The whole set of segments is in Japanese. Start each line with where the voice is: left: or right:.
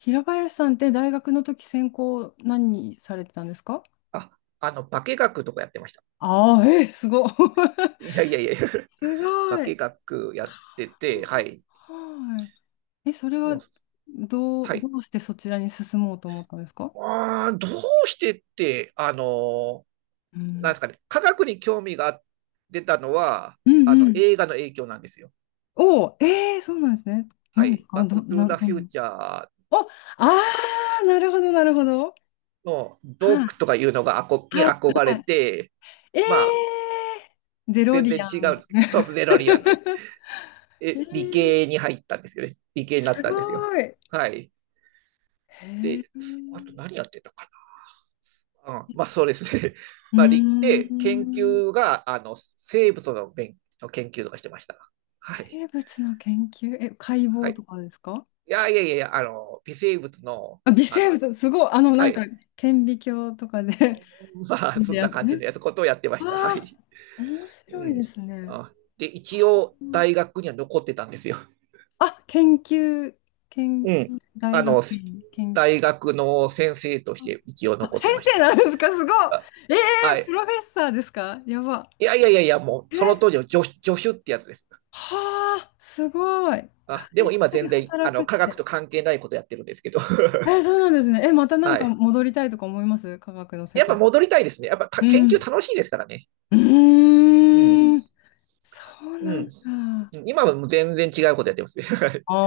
left: 平林さんって大学の時専攻何されてたんですか？
right: あ、あの、化学とかやってました。
left: ああー、えー、すごい。
right: いやいやいや、
left: す
right: 化
left: ごい。
right: 学やってて、はい。
left: はい。え、それ
right: も
left: は
right: う
left: ど
right: は
left: う、
right: い。
left: どうしてそちらに進もうと思ったんですか？
right: どうしてって、あの
left: う
right: ーなんで
left: ん。
right: すかね、科学に興味が出たのは、
left: う
right: あ
left: んう
right: の、
left: ん。
right: 映画の影響なんですよ。
left: おお、えー、そうなんですね。
right: は
left: 何で
right: い。
left: すか？
right: バックトゥーザ
left: ど
right: フ
left: ん
right: ュ
left: な？
right: ーチャー
left: お、ああ、なるほど、なるほど。
right: の
left: は
right: ドッ
left: い、
right: クとかいうのがあこに
left: はい、
right: 憧
left: は
right: れ
left: い。
right: て、まあ、
left: えー、デロ
right: 全
left: リ
right: 然
left: ア
right: 違うんで
left: ン。
right: すけど、そうですね、デロリアンで。
left: え
right: え、理
left: ー、
right: 系に入ったんですよね。理系になっ
left: す
right: たんですよ。
left: ごい。へ
right: はい。で、
left: え。
right: あと何やってたか、うん、まあそうですね。
left: う
right: まあ、行っ
left: ー
right: て研
left: ん。
right: 究が、あの、生物の勉の研究とかしてました。はい。
left: 生物の研究、え、解
right: は
left: 剖と
right: い。
left: かですか？
right: いやいやいやいや、あの、微生物の、
left: あ、微
right: あ
left: 生
right: の、
left: 物、すごい、な
right: は
left: んか、
right: い。
left: 顕微鏡とかで
right: まあ、
left: 見る
right: そんな
left: やつ。
right: 感じのやつことをやってました。は
left: わあ、
right: い。
left: 面
right: う
left: 白い
right: ん。
left: ですね。
right: あ、で、一応、
left: うん。
right: 大学には残ってたんですよ。
left: あ、研究、研
right: うん。
left: 究、大
right: あの、
left: 学院、研究。
right: 大学の先生として一応
left: あ、
right: 残っ
left: 先
right: てまし
left: 生
right: た。
left: なんですか？すごい。
right: あ、
left: え
right: は
left: ー、プ
right: い。
left: ロフェッサーですか？やば。
right: いやいやいやいや、もう、その
left: え、
right: 当時の助手ってやつです。
left: はあ、すごい。
right: あ、で
left: 大
right: も今
left: 学で
right: 全然、あ
left: 働く
right: の、
left: っ
right: 科学
left: て。
right: と関係ないことやってるんですけど。
left: え、そうなんですね。え、またなん
right: は
left: か
right: い。
left: 戻りたいとか思います？科学の世
right: やっぱ
left: 界。
right: 戻りたいですね。やっぱた
left: う
right: 研
left: ん。
right: 究楽しいですからね。
left: う
right: うん。
left: ーん。そう
right: う
left: なん
right: ん。
left: だ。
right: 今はもう全然違うことやってますね。
left: あ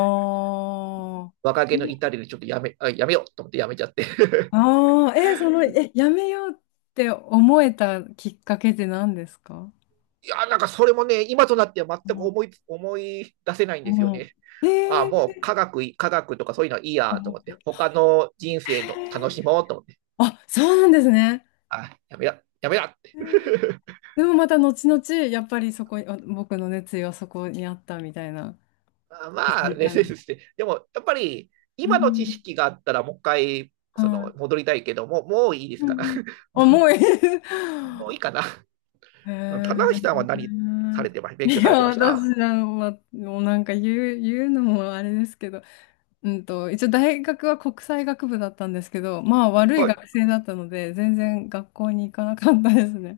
left: ー
right: 若気の至りでちょっとやめ、あやめようと思ってやめちゃって。
left: あー。え、その、やめようって思えたきっかけって何ですか？
right: いや、なんかそれもね、今となっては
left: う
right: 全く
left: ん
right: 思い、思い出せないんです
left: う
right: よ
left: ん。
right: ね。
left: え
right: ああもう
left: ー、
right: 科学、科学とかそういうのはいいやと
left: あ
right: 思って、
left: 待って。
right: 他の人生
left: へ
right: の楽
left: ー。
right: しもうと思って、
left: あ、そうなんですね。
right: ああやめや、やめやって。
left: へー。 でもまた後々、やっぱりそこに、あ僕の熱意はそこにあったみたいな。
right: あ
left: 気
right: ま
left: づ
right: あね、
left: い
right: で
left: たみたいな。
right: すねでも、やっぱり、
left: う
right: 今の知
left: ん、
right: 識があったら、もう一回、
left: は
right: その、
left: い。
right: 戻りたいけども、もういいで
left: う
right: す
left: ん
right: かな。
left: うん。
right: も
left: 重い。
right: う、もういいかな。
left: へ
right: 棚橋
left: え。
right: さんは何されてました、
left: い
right: 勉強さ
left: や、
right: れてまし
left: 私、
right: た？
left: ま、もうなんか言うのもあれですけど、一応大学は国際学部だったんですけど、まあ悪い
right: はい。
left: 学
right: い
left: 生だったので、全然学校に行かなかったですね。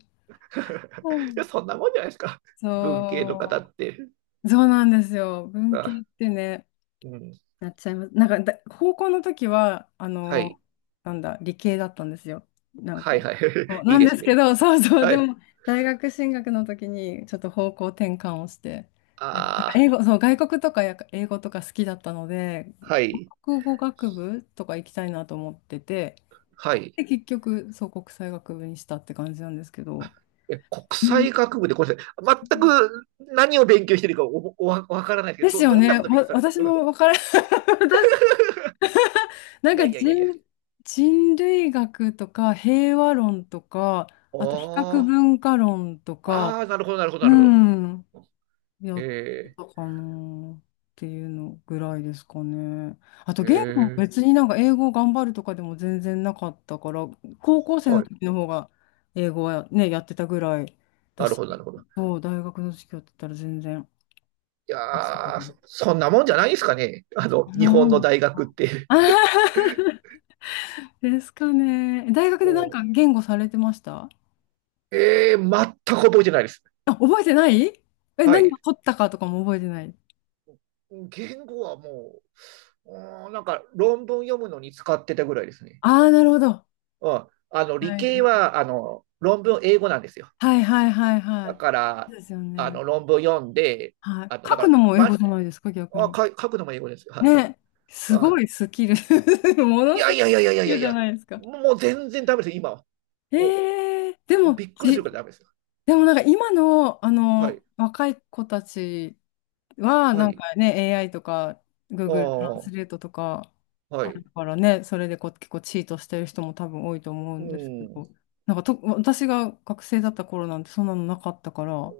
left: う
right: や、
left: ん。
right: そんなもんじゃないですか。文系の方
left: そ
right: って。
left: う、そうなんですよ。文
right: あ、
left: 系ってね、
right: うん。
left: なっちゃいます。なんかだ、高校の時は、あ
right: は
left: の、
right: い。
left: なんだ、理系だったんですよ。なん
right: は
left: か。
right: いはい。
left: そう
right: い
left: な
right: い
left: ん
right: で
left: で
right: す
left: すけ
right: ね。
left: ど、そうそう、
right: は
left: で
right: い。
left: も、大学進学の時に、ちょっと方向転換をして、やっぱ
right: あ
left: 英語、そう、外国とかやっぱ英語とか好きだったので、
right: あ、はい。
left: 国語学部とか行きたいなと思ってて、
right: はい。
left: で、結局、そう、国際学部にしたって感じなんですけど。
right: え、国
left: うん。
right: 際学部で、ごめんなさい。全く何を勉強してるかお、お、わわからないです
left: で
right: け
left: す
right: ど、
left: よ
right: ど、どんな
left: ね。
right: こと勉強されて
left: 私
right: る、うん、
left: もわから、私なん
right: いや
left: か
right: いやいやいや。
left: 人類学とか平和論とか、あと比較
right: あ
left: 文化論とか、
right: あ、ああ、なるほど、なるほど、
left: う
right: なるほど。
left: ん、や
right: え
left: って
right: え、
left: たかなっていうのぐらいですかね。あと
right: え
left: 言語は
right: え、
left: 別になんか英語を頑張るとかでも全然なかったから、高校生の
right: はい。
left: 時の方が英語はね、やってたぐらいだ
right: なる
left: し、
right: ほど、なるほど。
left: そう、大学の授業だったら全然。
right: いやー、そそんなもんじゃないですかね。あ
left: あ
right: の、日本
left: の
right: の大学って。
left: ですかね。大 学
right: う
left: でなん
right: ん、
left: か言語されてました？
right: ええ、全く覚えてないです。
left: あ、覚えてない？え、
right: は
left: 何を
right: い。
left: 取ったかとかも覚えてない。
right: 言語はもうーん、なんか論文読むのに使ってたぐらいですね。
left: ああー、なるほど。は
right: うん。あの、
left: い
right: 理系
left: は
right: は、あの、論文英語なんですよ。
left: いはいはいはいは
right: だ
left: い。
right: か
left: そ
right: ら、
left: うですよ
right: あ
left: ね。
right: の、論文読んで、
left: はい。
right: あの、
left: 書
right: だか
left: く
right: ら、
left: のも英語
right: ま、
left: じゃないですか、逆
right: あ、
left: に。
right: か、書くのも英語ですよ。はい。
left: ね。すご
right: あ、
left: いスキル。も
right: い
left: のす
right: や
left: ごい
right: いやいやいや
left: ス
right: い
left: キ
right: や
left: ル
right: い
left: じゃ
right: や、
left: ないですか。
right: もう全然ダメですよ、今は。お、
left: ええ
right: おびっくりするからダメですよ。
left: でもなんか今の、
right: はい。
left: 若い子たちは、
right: は
left: なん
right: い。
left: かね、AI とか Google トラン
right: あ
left: ス
right: あ、
left: レートとか
right: は
left: ある
right: い。
left: からね、それでこう結構チートしてる人も多分多いと思う
right: う
left: んですけ
right: ん。
left: ど、なんかと、私が学生だった頃なんてそんなのなかったから、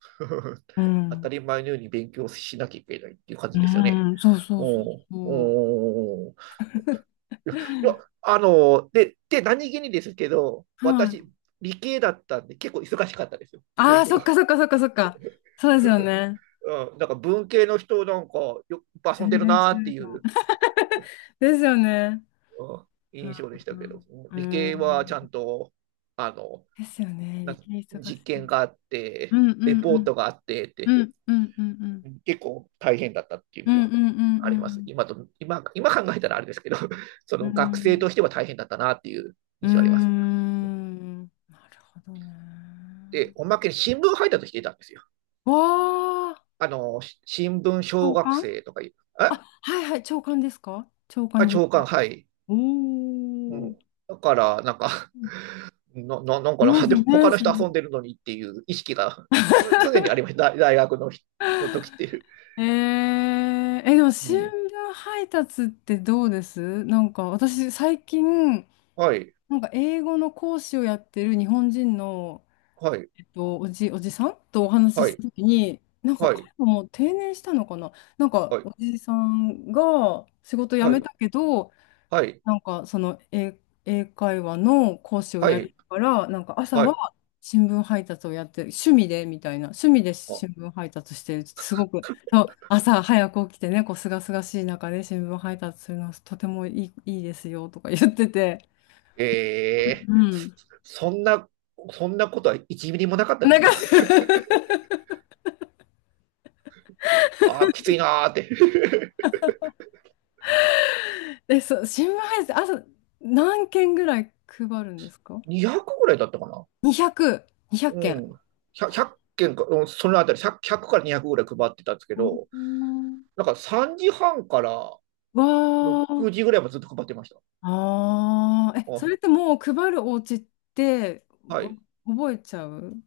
left: う
right: 当た
left: ん。
right: り前のように勉強しなきゃいけないっていう感
left: う
right: じですよね。
left: ん、そうそ
right: う
left: うそう
right: ん。
left: そう。
right: うん。いや、あの、で、で、何気にですけど、
left: はい。
right: 私、理系だったんで、結構忙しかったですよ、
left: あ
right: 勉
left: あ、そ
right: 強。
left: っ かそっかそっかそっか。そうですよね。
right: うん、なんか文系の人、なんかよ、
left: 全
right: 遊んでる
left: 然
right: なー
left: 違
right: って
left: う
right: い
left: かも。
right: う
left: ですよね。
right: 印象でし
left: う
right: たけど、
left: んう
right: 理
left: ん。
right: 系
left: う
right: はちゃん
left: ん。
right: と、あの、
left: ですよね。
right: な
left: 理系忙し
right: 実験
left: い。
right: があっ
left: う
right: て、
left: んうん
right: レ
left: う
right: ポー
left: ん。
right: トがあってって、
left: うんうんうんうん。
right: 結構大変だったっていう
left: う
right: の
left: んう
right: が
left: んうん
right: あり
left: う
right: ます。
left: ん。
right: 今と、今、今考えたらあれですけど、そ
left: う
right: の学生
left: ん。
right: としては大変だったなっていう
left: うー
right: 印象あります。
left: ん。なるほどね。
right: で、おまけに新聞配達していたんですよ。
left: わあ、
right: あの、し新聞小
left: 長
right: 学
left: 官。
right: 生とかいう、
left: あ、
right: え
left: はいはい、長官ですか？長
right: あ、
left: 官言う
right: 長官、
left: か。
right: はい。う
left: おお。
right: ん。だから、なんか な、な、なん
left: あ
right: か
left: り
right: な、
left: ま す
right: でも
left: ね、
right: 他の
left: それ。
right: 人遊んでるのにっていう意識がつ常にありました。大大学の日、の時っていう。
left: えー、え、でも
right: う
left: 新
right: ん。
left: 聞配達ってどうです？なんか私最近、
right: はい、
left: なんか英語の講師をやってる日本人の
right: はい、
left: おじさんとお話
right: は
left: しし
right: い、
left: たときに、なんか
right: はい、
left: 彼ももう定年したのかな、なんか
right: はい、
left: おじさんが仕事辞
right: は
left: め
right: い、
left: たけど、
right: はい、
left: なんかその英会話の講師を
right: は
left: やる
right: い、
left: から、なんか朝
right: はい。
left: は新聞配達をやってる、趣味でみたいな、趣味で
right: あ、
left: 新聞配達してる、すごく、そう朝早く起きてね、こう、すがすがしい中で新聞配達するのはとてもいい、ですよとか言ってて、
right: ええ
left: うん。
right: そんな、そんなことは1ミリもなかったで
left: なん
right: す
left: か
right: よ。ああ、きついなーって。
left: え、そう、新聞配達、朝何件ぐらい配るんですか？
right: 200ぐらいだったかな。
left: 200、200
right: う
left: 件。
right: ん。100、件か、うん、そのあたり1から200ぐらい配ってたんですけ
left: う
right: ど、
left: ん。
right: なんか3時半から
left: わー、
right: 6時ぐらいもずっと配ってました。
left: あー、え、そ
right: あ
left: れってもう配るお家って
right: は
left: わ
right: い。
left: 覚えちゃう？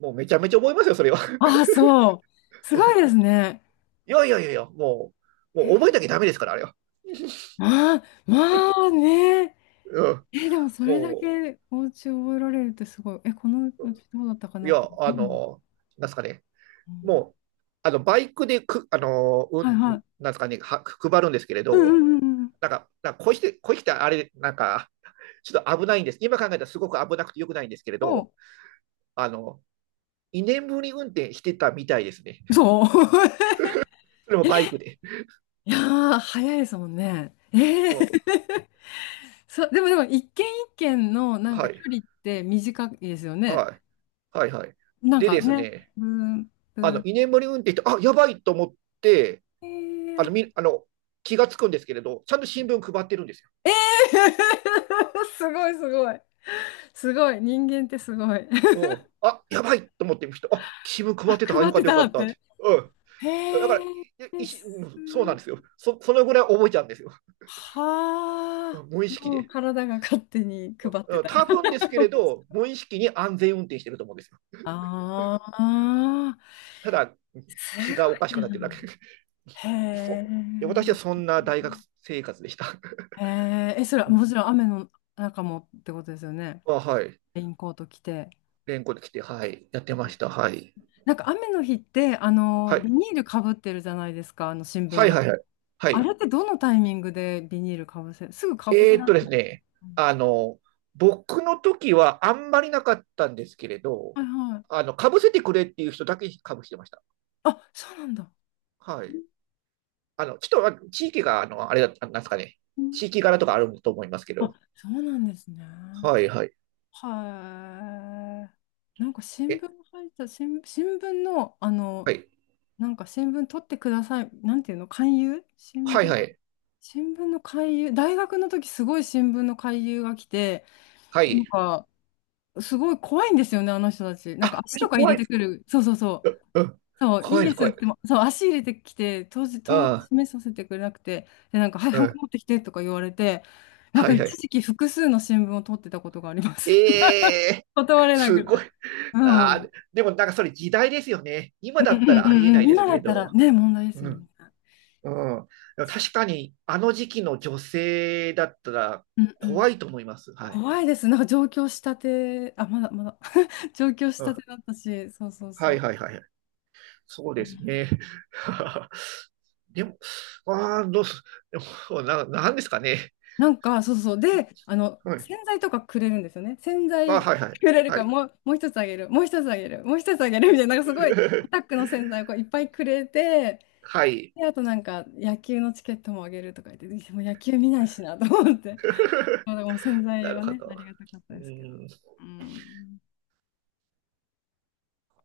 right: もうめちゃめちゃ覚えますよ、それは。
left: あー、そう。すごいです ね。
right: いやいやいやいや、もう、もう覚えなきゃダメですから、あれは。
left: ああ、まあね。
right: うん。
left: え、でもそれだ
right: も
left: けお家覚えられるってすごい。え、このお家どうだったか
right: う、い
left: なと。
right: や、
left: う
right: あ
left: ん
right: の、なんすかね。
left: うん。
right: もう、あの、バイクでく、あの、うん、
left: はいはい。
right: なんすかね、は、配るんですけれ
left: う
right: ど、
left: んうんうんうん。
right: なんか、なんかこうして、こうしてあれ、なんか、ちょっと危ないんです。今考えたらすごく危なくてよくないんですけれど、
left: お、
right: あの、にねんぶり運転してたみたいですね。
left: そう。
right: それもバイクで。
left: いやー、早いですもんね。ええ
right: うん。
left: そう、でも、一軒一軒のなん
right: は
left: か距
right: い。
left: 離って短いですよね。
right: はい。はい。はい。
left: なん
right: で
left: か
right: です
left: ね、
right: ね、
left: ブン、ブ
right: あの
left: ン、
right: 居眠り運転して、あやばいと思って、
left: え
right: あの
left: あ
right: みあの、気がつくんですけれど、ちゃんと新聞配ってるんですよ。
left: すごいすごい。すごい、人間ってすごい。
right: う ん、あやばいと思ってみる人、あ新聞
left: あ、
right: 配ってた、
left: 配
right: よ
left: っ
right: かっ
left: て
right: たよか
left: た
right: っ
left: っ
right: たって。
left: て。
right: うん、だから
left: へ
right: い
left: え、
right: し、
left: す
right: そうな
left: ご
right: ん
left: い。
right: ですよそ。そのぐらい覚えちゃうんですよ。
left: はあ、
right: 無意識
left: もう
right: で。
left: 体が勝手に配ってた。
right: 多分ですけれ ど、無意識に安全運転してると思うんですよ。
left: ああ、
right: ただ、
left: す
right: 気がおかし
left: ご
right: く
left: い
right: なっ
left: な。
right: てるだけ。
left: へ え。
right: そ、私はそんな大学生活でした。
left: へえ、え、それはもちろん雨の中もってことですよね。
right: あはい。
left: レインコート着て。
right: 連行で来て、はい。やってました。はい。
left: なんか雨の日って、
right: は
left: ビ
right: い。
left: ニールかぶってるじゃないですか、あの新聞
right: はい
left: が。
right: はいはい。は
left: あれ
right: い。
left: ってどのタイミングでビニールかぶせ、すぐかぶせられ
right: です
left: ない？
right: ね、あの、僕の時はあんまりなかったんですけれど、
left: はいはい。
right: あの、かぶせてくれっていう人だけかぶしてました。
left: あ、そうなんだ。
right: はい。あの、ちょっとあ地域が、あの、あれだ、あなんですかね、
left: うん。
right: 地域柄とかあると思いますけ
left: あ、
right: ど、
left: そうなんですね。
right: はいはい。
left: はい。なんか新
right: え、
left: 聞配達、新聞の、
right: はい。
left: なんか新聞取ってください。なんていうの、勧誘、
right: はいはい。
left: 新聞の勧誘、大学の時すごい新聞の勧誘が来て、
right: は
left: なん
right: い。
left: か、すごい怖いんですよね、あの人たち。なんか
right: あ、
left: 足と
right: 私
left: か入
right: 怖
left: れ
right: いで
left: て
right: す。
left: くる。そうそうそう。
right: うん。
left: そう、い
right: 怖
left: い
right: いで
left: で
right: す、
left: す
right: 怖
left: っ
right: いで
left: て
right: す。
left: も、そう、足入れてきて、当時、当
right: ああ、
left: 示させてくれなくて、で、なんか、はい、
right: う
left: ハンコ
right: ん。
left: 持ってきてとか言われて、なん
right: は
left: か
right: い
left: 一
right: はい。
left: 時期複数の新聞を取ってたことがあります。
right: え え
left: 断れな
right: す
left: く
right: ごい。
left: て。うん。
right: あ
left: う
right: あ、
left: ん
right: でもなんかそれ時代ですよね。今
left: う
right: だ
left: ん
right: った
left: う
right: らありえ
left: ん
right: な
left: う
right: い
left: ん。
right: です
left: 今
right: け
left: だ
right: れ
left: ったら
right: ど。
left: ね、問題で
right: う
left: す
right: ん。う
left: もん
right: ん。
left: ね。
right: でも確かに、あの時期の女性だったら
left: うんう
right: 怖
left: ん。
right: いと思います。はい。
left: 怖いです。なんか上京したて、あ、まだまだ 上京し
right: う
left: たて
right: ん。
left: だったし、そうそう
right: は
left: そ
right: い
left: う。
right: はいはい。そうですね。でも、ああ、どうす、でも、な、なんですかね。
left: なんか、そうそう。で、
right: はい。
left: 洗剤とかくれるんですよね。洗
right: あ、
left: 剤く
right: はいはい。
left: れるか
right: は
left: ら、
right: い。
left: もう一つあげる、もう一つあげる、もう一つあげるみたいな、なんかすごい、アタッ クの洗剤をこういっぱいくれて、
right: はい。
left: で、あとなんか、野球のチケットもあげるとか言って、でもう野球見ないしなと思って、まあ、でも洗剤
right: なる
left: は
right: ほ
left: ね、あ
right: ど。
left: りがたかった
right: う
left: ですけど。
right: ーん
left: うん。